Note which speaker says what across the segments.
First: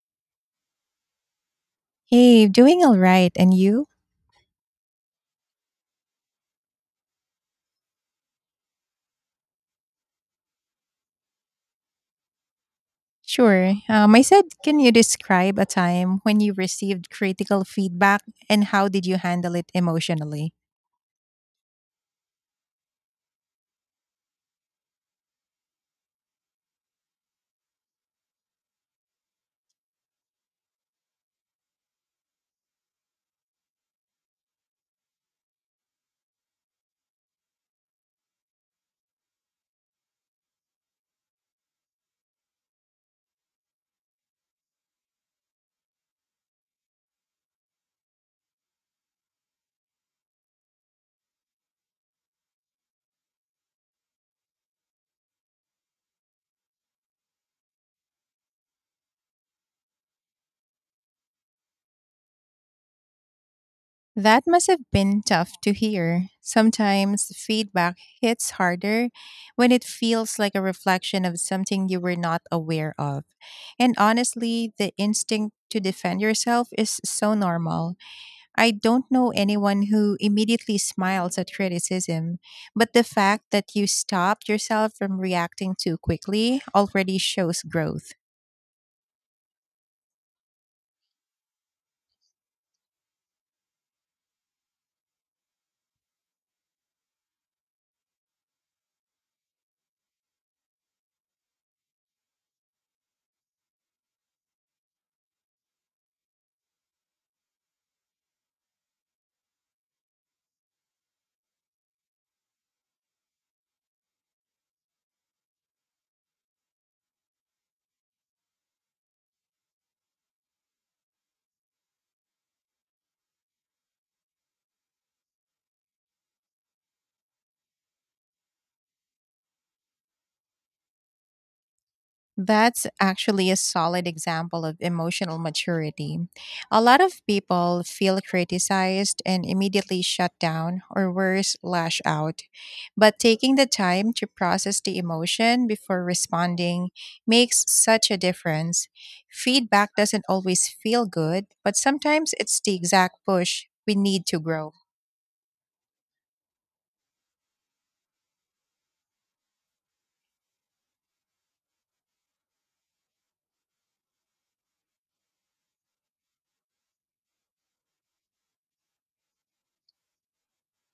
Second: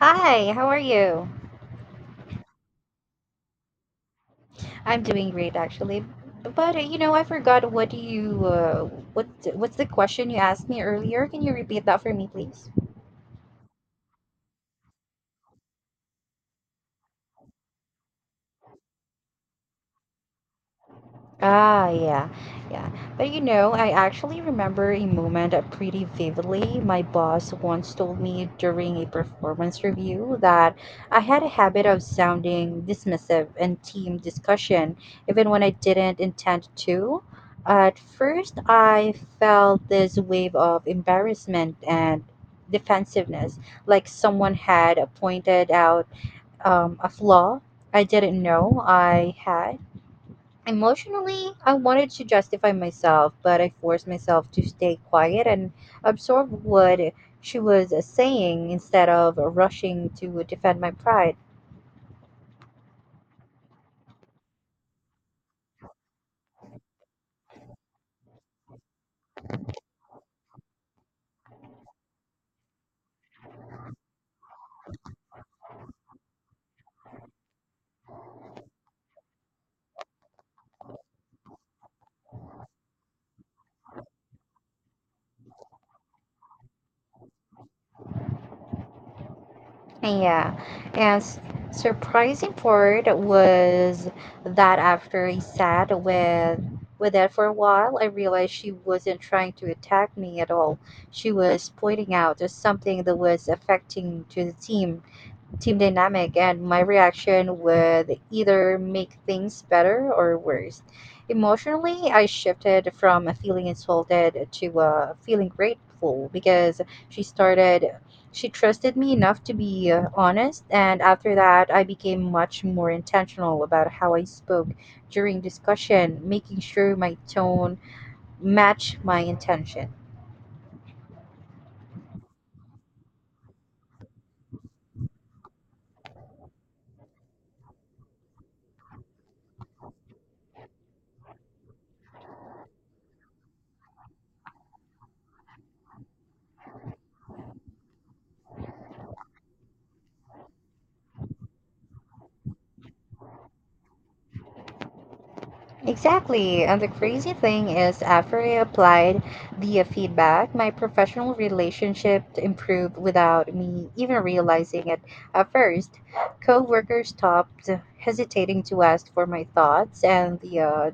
Speaker 1: Hi, how are you?
Speaker 2: Hey, doing all right. And you?
Speaker 1: I'm doing great actually. But I forgot what you what what's the question you asked me earlier? Can you repeat that for me, please?
Speaker 2: Sure. I said, can you describe a time when you received critical feedback and how did you handle it emotionally?
Speaker 1: Yeah, yeah. But you know, I actually remember a moment pretty vividly. My boss once told me during a performance review that I had a habit of sounding dismissive in team discussion, even when I didn't intend to. At first, I felt this wave of embarrassment and defensiveness, like someone had pointed out a flaw I didn't know I had. Emotionally, I wanted to justify myself, but I forced myself to stay quiet and absorb what she was saying instead of rushing to defend my pride.
Speaker 2: That must have been tough to hear. Sometimes feedback hits harder when it feels like a reflection of something you were not aware of. And honestly, the instinct to defend yourself is so normal. I don't know anyone who immediately smiles at criticism, but the fact that you stopped yourself from reacting too quickly already shows growth.
Speaker 1: Yeah, and surprising part was that after I sat with that for a while, I realized she wasn't trying to attack me at all. She was pointing out something that was affecting to the team dynamic and my reaction would either make things better or worse. Emotionally, I shifted from feeling insulted to feeling grateful because she started, she trusted me enough to be honest. And after that, I became much more intentional about how I spoke during discussion, making sure my tone matched my intention.
Speaker 2: That's actually a solid example of emotional maturity. A lot of people feel criticized and immediately shut down or worse, lash out. But taking the time to process the emotion before responding makes such a difference. Feedback doesn't always feel good, but sometimes it's the exact push we need to grow.
Speaker 1: Exactly. And the crazy thing is, after I applied the feedback, my professional relationship improved without me even realizing it at first. Coworkers stopped hesitating to ask for my thoughts, and the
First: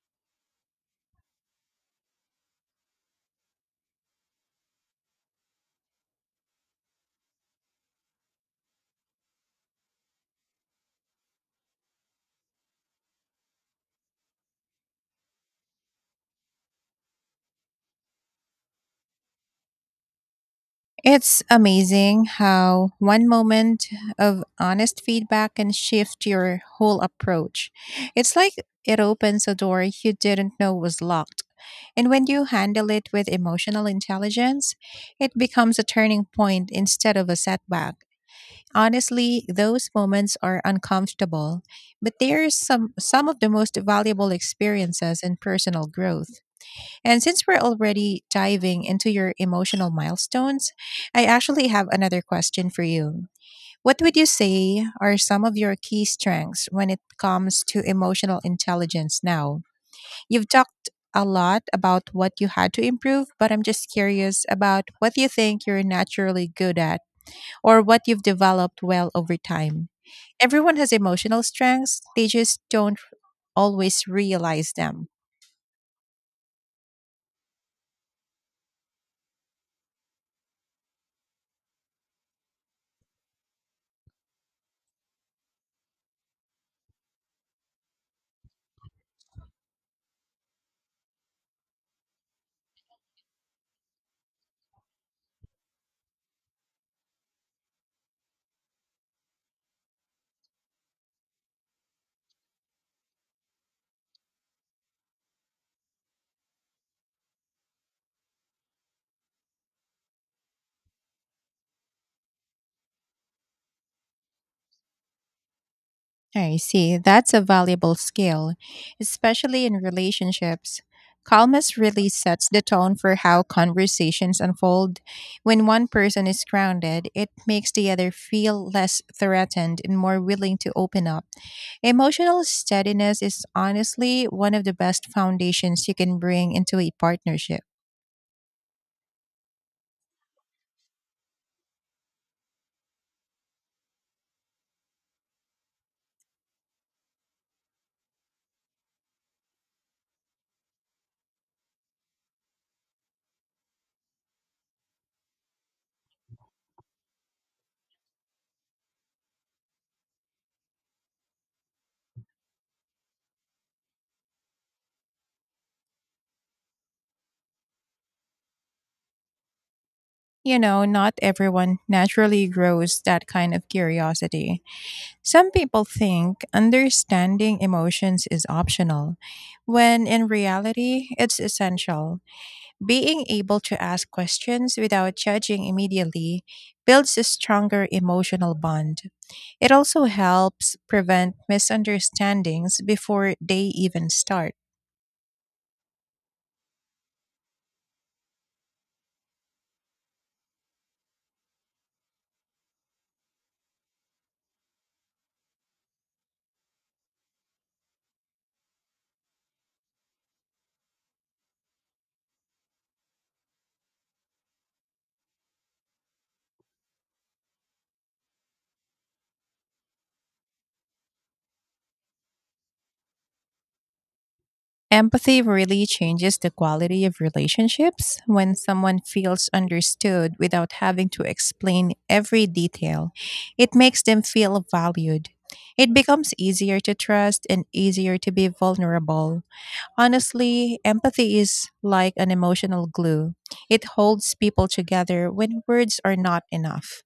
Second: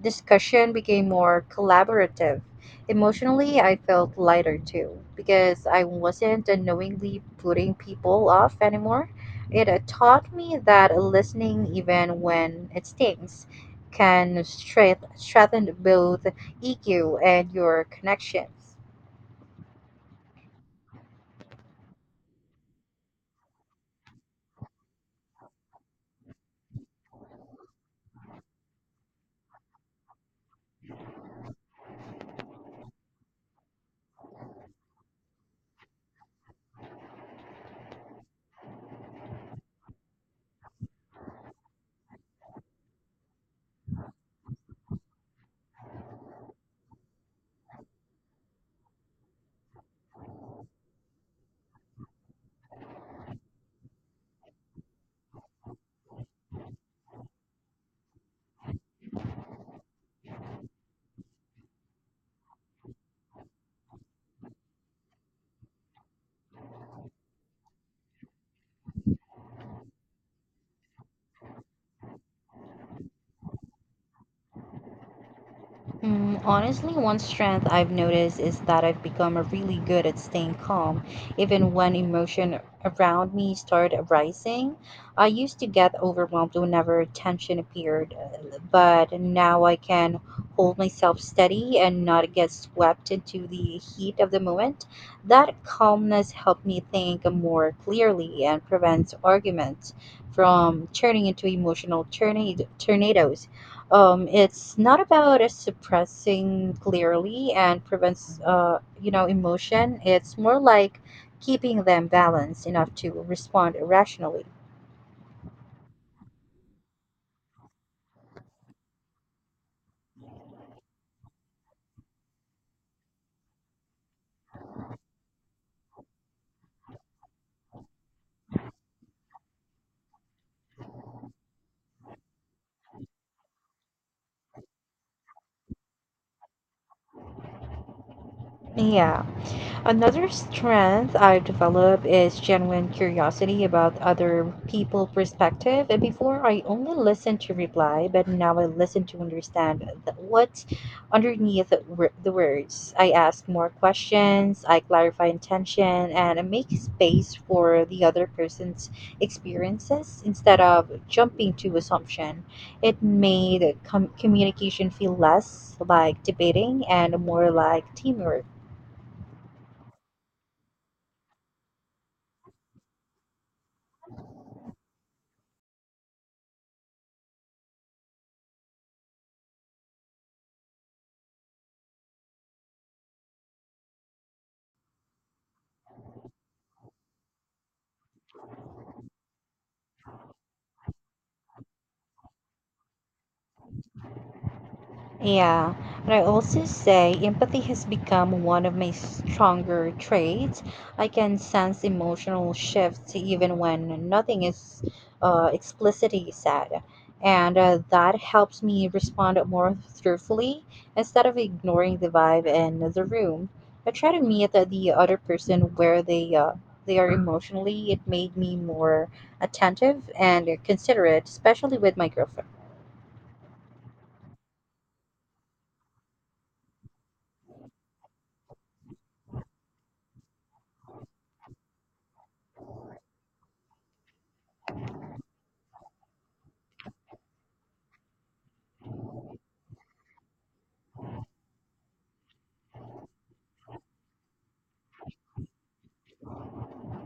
Speaker 1: discussion became more collaborative. Emotionally, I felt lighter too because I wasn't unknowingly putting people off anymore. It taught me that listening, even when it stings, can strengthen both EQ and your connections.
Speaker 2: It's amazing how one moment of honest feedback can shift your whole approach. It's like it opens a door you didn't know was locked. And when you handle it with emotional intelligence, it becomes a turning point instead of a setback. Honestly, those moments are uncomfortable, but they are some of the most valuable experiences in personal growth. And since we're already diving into your emotional milestones, I actually have another question for you. What would you say are some of your key strengths when it comes to emotional intelligence now? You've talked a lot about what you had to improve, but I'm just curious about what you think you're naturally good at or what you've developed well over time. Everyone has emotional strengths, they just don't always realize them.
Speaker 1: Mm, honestly, one strength I've noticed is that I've become really good at staying calm, even when emotion around me start rising. I used to get overwhelmed whenever tension appeared, but now I can hold myself steady and not get swept into the heat of the moment. That calmness helped me think more clearly and prevents arguments from turning into emotional tornadoes. It's not about suppressing clearly and prevents emotion. It's more like keeping them balanced enough to respond rationally.
Speaker 2: I see. That's a valuable skill, especially in relationships. Calmness really sets the tone for how conversations unfold. When one person is grounded, it makes the other feel less threatened and more willing to open up. Emotional steadiness is honestly one of the best foundations you can bring into a partnership.
Speaker 1: Yeah. Another strength I've developed is genuine curiosity about other people's perspective. And before I only listened to reply, but now I listen to understand what's underneath the the words. I ask more questions, I clarify intention, and I make space for the other person's experiences instead of jumping to assumption. It made communication feel less like debating and more like teamwork.
Speaker 2: You know, not everyone naturally grows that kind of curiosity. Some people think understanding emotions is optional, when in reality, it's essential. Being able to ask questions without judging immediately builds a stronger emotional bond. It also helps prevent misunderstandings before they even start.
Speaker 1: Yeah, but I also say empathy has become one of my stronger traits. I can sense emotional shifts even when nothing is explicitly said, and that helps me respond more truthfully instead of ignoring the vibe in the room. I try to meet the other person where they are emotionally. It made me more attentive and considerate, especially with my girlfriend.
Speaker 2: Empathy really changes the quality of relationships when someone feels understood without having to explain every detail. It makes them feel valued. It becomes easier to trust and easier to be vulnerable. Honestly, empathy is like an emotional glue. It holds people together when words are not enough.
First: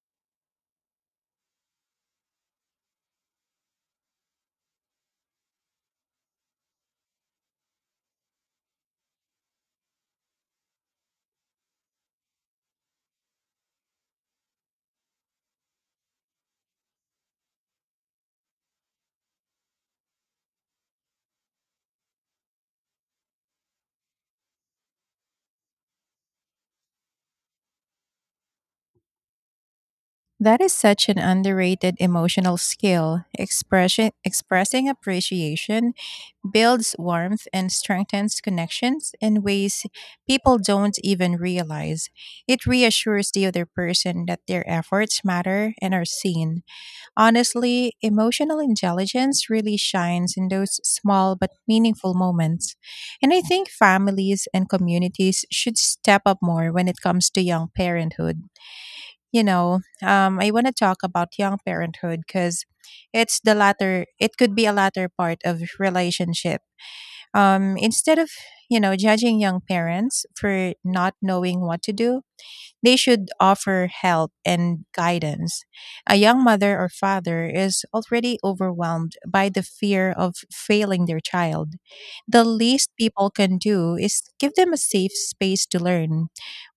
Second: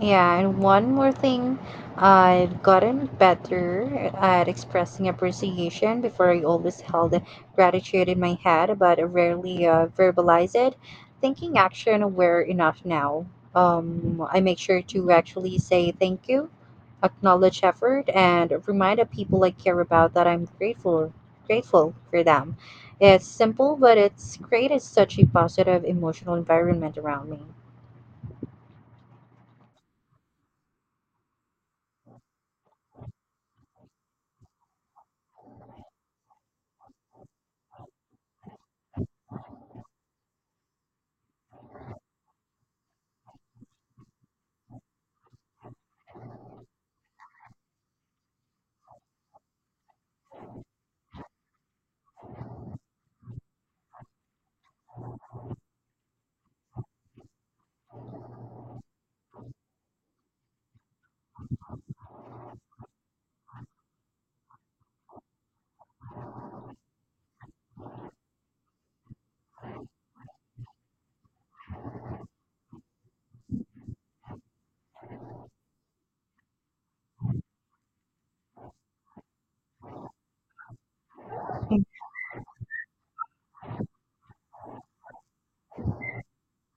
Speaker 1: Yeah, and one more thing, I've gotten better at expressing appreciation. Before, I always held gratitude in my head, but I rarely verbalize it. Thinking action aware enough now. I make sure to actually say thank you, acknowledge effort, and remind the people I care about that I'm grateful for them. It's simple, but it's created such a positive emotional environment around me.
Speaker 2: That is such an underrated emotional skill. Expressing appreciation builds warmth and strengthens connections in ways people don't even realize. It reassures the other person that their efforts matter and are seen. Honestly, emotional intelligence really shines in those small but meaningful moments. And I think families and communities should step up more when it comes to young parenthood. I want to talk about young parenthood because it's the latter, it could be a latter part of relationship. Instead of, judging young parents for not knowing what to do, they should offer help and guidance. A young mother or father is already overwhelmed by the fear of failing their child. The least people can do is give them a safe space to learn.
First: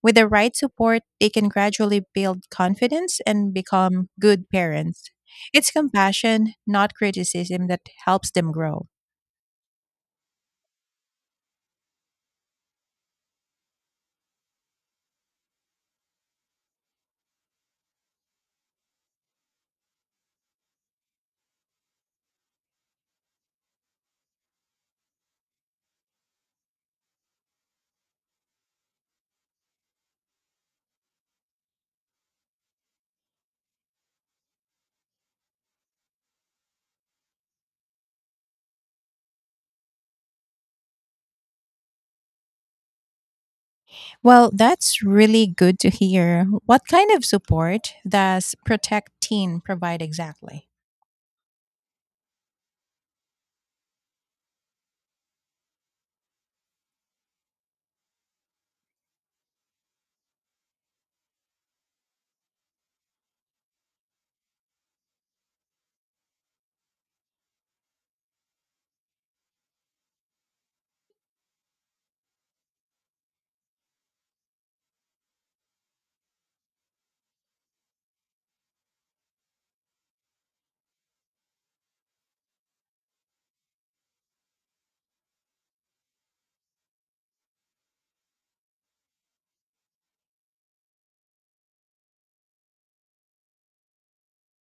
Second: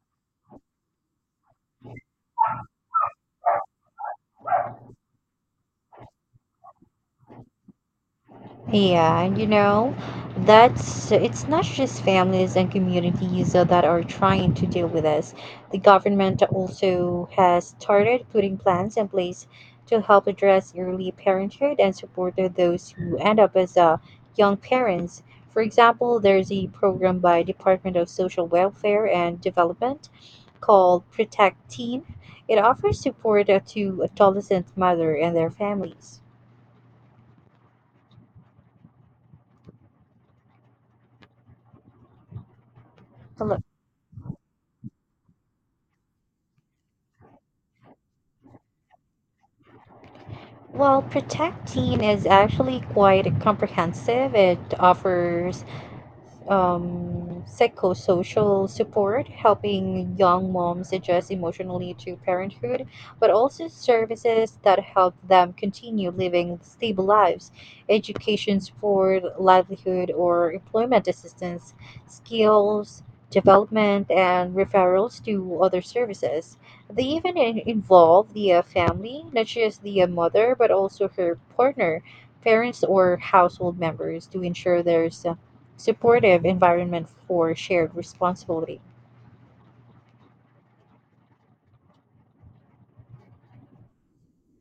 Speaker 2: With the right support, they can gradually build confidence and become good parents. It's compassion, not criticism, that helps them grow.
Speaker 1: Yeah, and you know, that's it's not just families and communities that are trying to deal with this. The government also has started putting plans in place to help address early parenthood and support those who end up as young parents. For example, there's a program by Department of Social Welfare and Development called Protect Teen. It offers support to adolescent mother and their families. Hello.
Speaker 2: Well, that's really good to hear. What kind of support does Protect Teen provide exactly?
Speaker 1: Well, Protect is actually quite comprehensive. It offers psychosocial support, helping young moms adjust emotionally to parenthood, but also services that help them continue living stable lives, education support, livelihood or employment assistance, skills development, and referrals to other services. They even involve the family, not just the mother, but also her partner, parents, or household members to ensure there's supportive environment for shared responsibility.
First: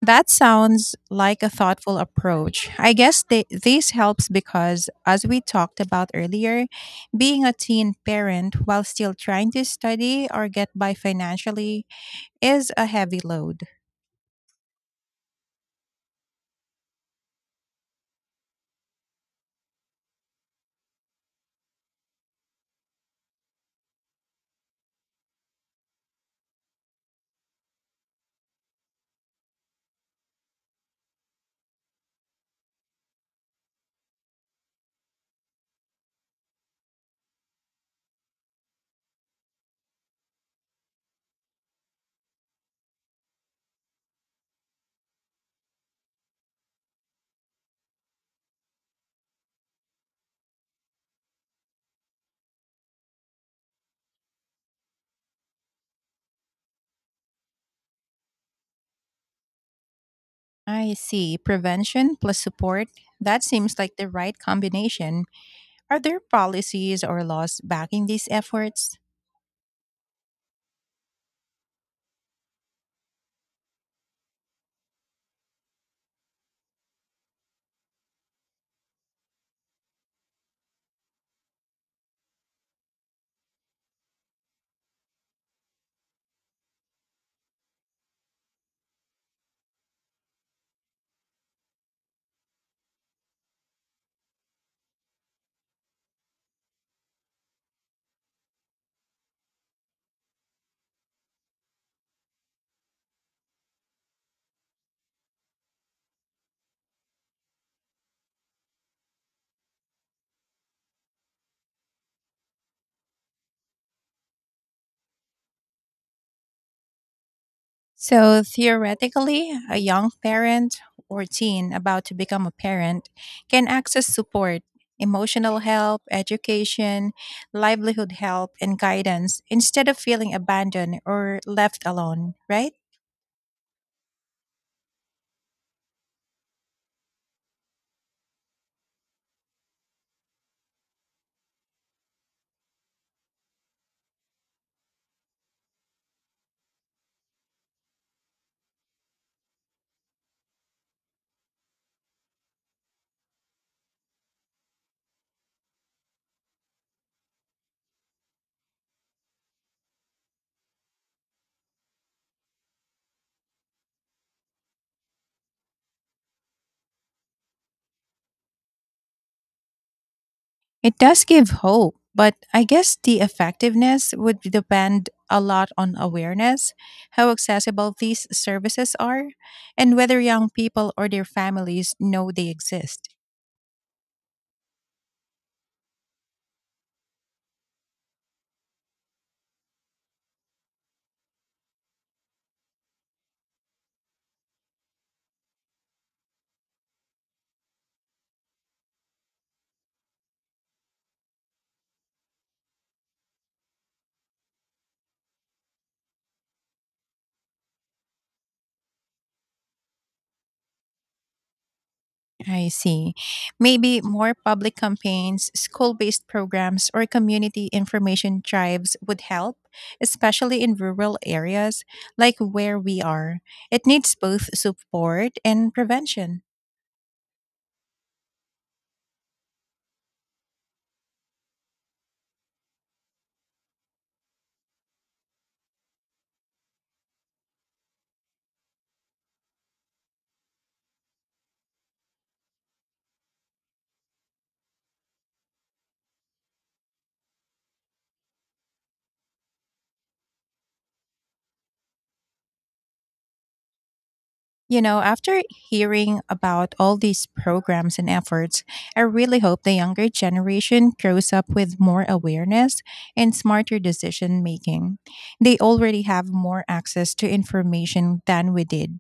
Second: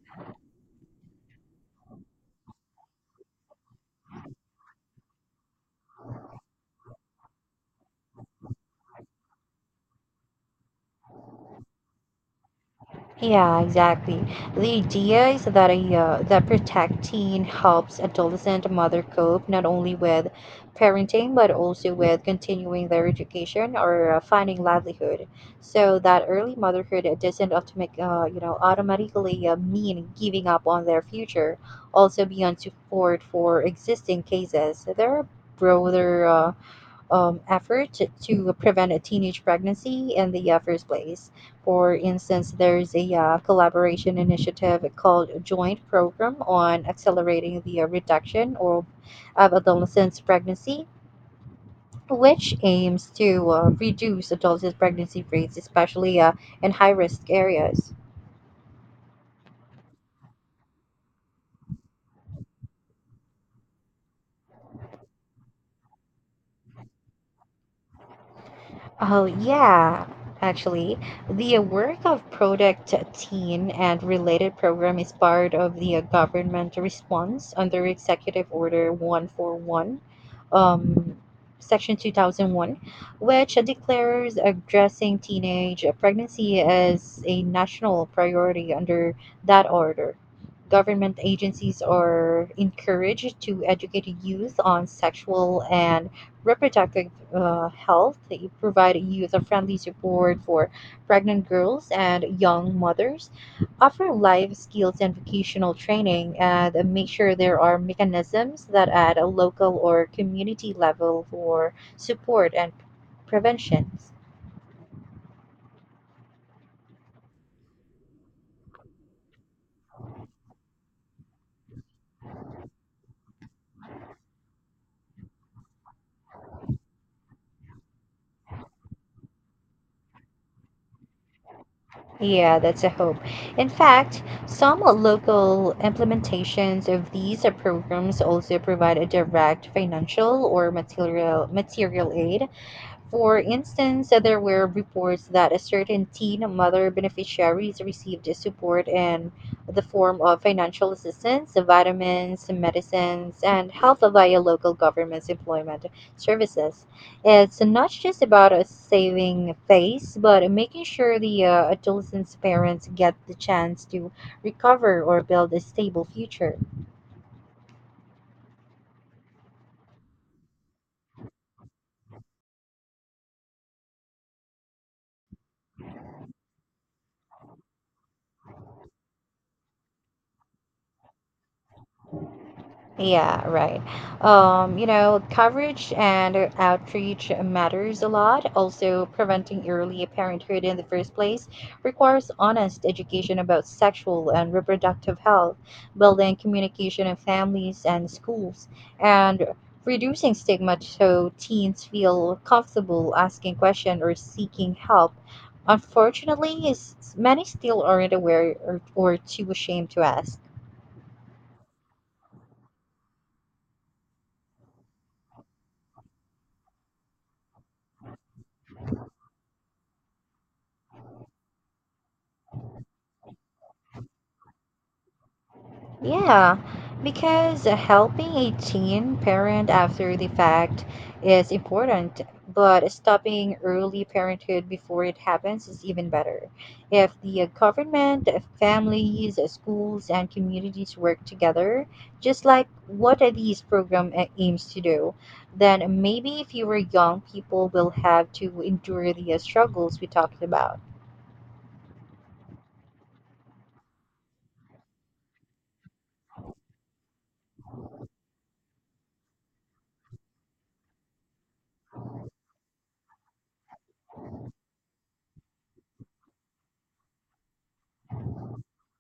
Speaker 2: That sounds like a thoughtful approach. I guess this helps because, as we talked about earlier, being a teen parent while still trying to study or get by financially is a heavy
Speaker 1: Yeah,
Speaker 2: load.
Speaker 1: exactly. The idea is that a that Protect Teen helps adolescent mother cope not only with parenting but also with continuing their education or finding livelihood. So that early motherhood, it doesn't automatically mean giving up on their future. Also, beyond support for existing cases, there are broader effort to prevent a teenage pregnancy in the first place. For instance, there's a collaboration initiative called Joint Program on Accelerating the Reduction or of Adolescent Pregnancy, which aims to reduce adolescent pregnancy rates, especially in high risk areas.
Speaker 2: I see. Prevention plus support. That seems like the right combination. Are there policies or laws backing these efforts?
Speaker 1: Oh, yeah, actually. The work of Project Teen and related program is part of the government response under Executive Order 141, um, Section 2001, which declares addressing teenage pregnancy as a national priority under that order. Government agencies are encouraged to educate youth on sexual and reproductive health. They provide youth a friendly support for pregnant girls and young mothers, offer life skills and vocational training, and make sure there are mechanisms that at a local or community level for support and prevention.
Speaker 2: So theoretically, a young parent or teen about to become a parent can access support, emotional help, education, livelihood help, and guidance instead of feeling abandoned or left alone,
Speaker 1: Yeah,
Speaker 2: right?
Speaker 1: that's a hope. In fact, some local implementations of these programs also provide a direct financial or material aid. For instance, there were reports that a certain teen mother beneficiaries received support in the form of financial assistance, vitamins, medicines, and health via local government's employment services. It's not just about saving face, but making sure the adolescent's parents get the chance to recover or build a stable future.
Speaker 2: It does give hope, but I guess the effectiveness would depend a lot on awareness, how accessible these services are, and whether young people or their families know they exist.
Speaker 1: Yeah, right. You know, coverage and outreach matters a lot. Also, preventing early parenthood in the first place requires honest education about sexual and reproductive health, building communication in families and schools, and reducing stigma so teens feel comfortable asking questions or seeking help. Unfortunately, is many still aren't aware or too ashamed to ask.
Speaker 2: I see. Maybe more public campaigns, school based programs, or community information drives would help, especially in rural areas like where we are. It needs both support and prevention.
Speaker 1: Yeah, because helping a teen parent after the fact is important, but stopping early parenthood before it happens is even better. If the government, families, schools, and communities work together, just like what these aims to do, then maybe fewer young people will have to endure the struggles we talked about.
Speaker 2: You know, after hearing about all these programs and efforts, I really hope the younger generation grows up with more awareness and smarter decision making. They already have more access to information than we did.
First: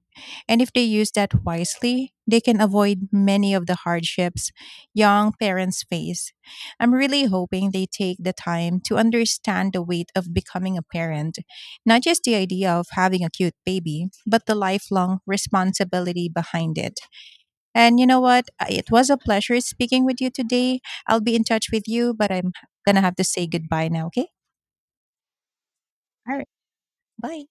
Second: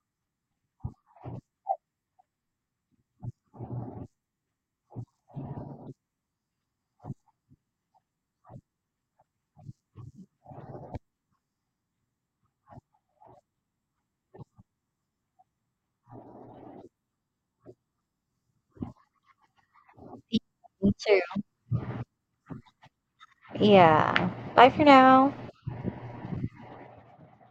Speaker 2: And if they use that wisely, they can avoid many of the hardships young parents face. I'm really hoping they take the time to understand the weight of becoming a parent, not just the idea of having a cute baby, but the lifelong responsibility behind it. And you know what? It was a pleasure speaking with you today.
Speaker 1: Me too.
Speaker 2: I'll be in touch with you, but I'm going to have to say goodbye now, okay?
Speaker 1: Yeah. Bye for now.
Speaker 2: All right. Bye.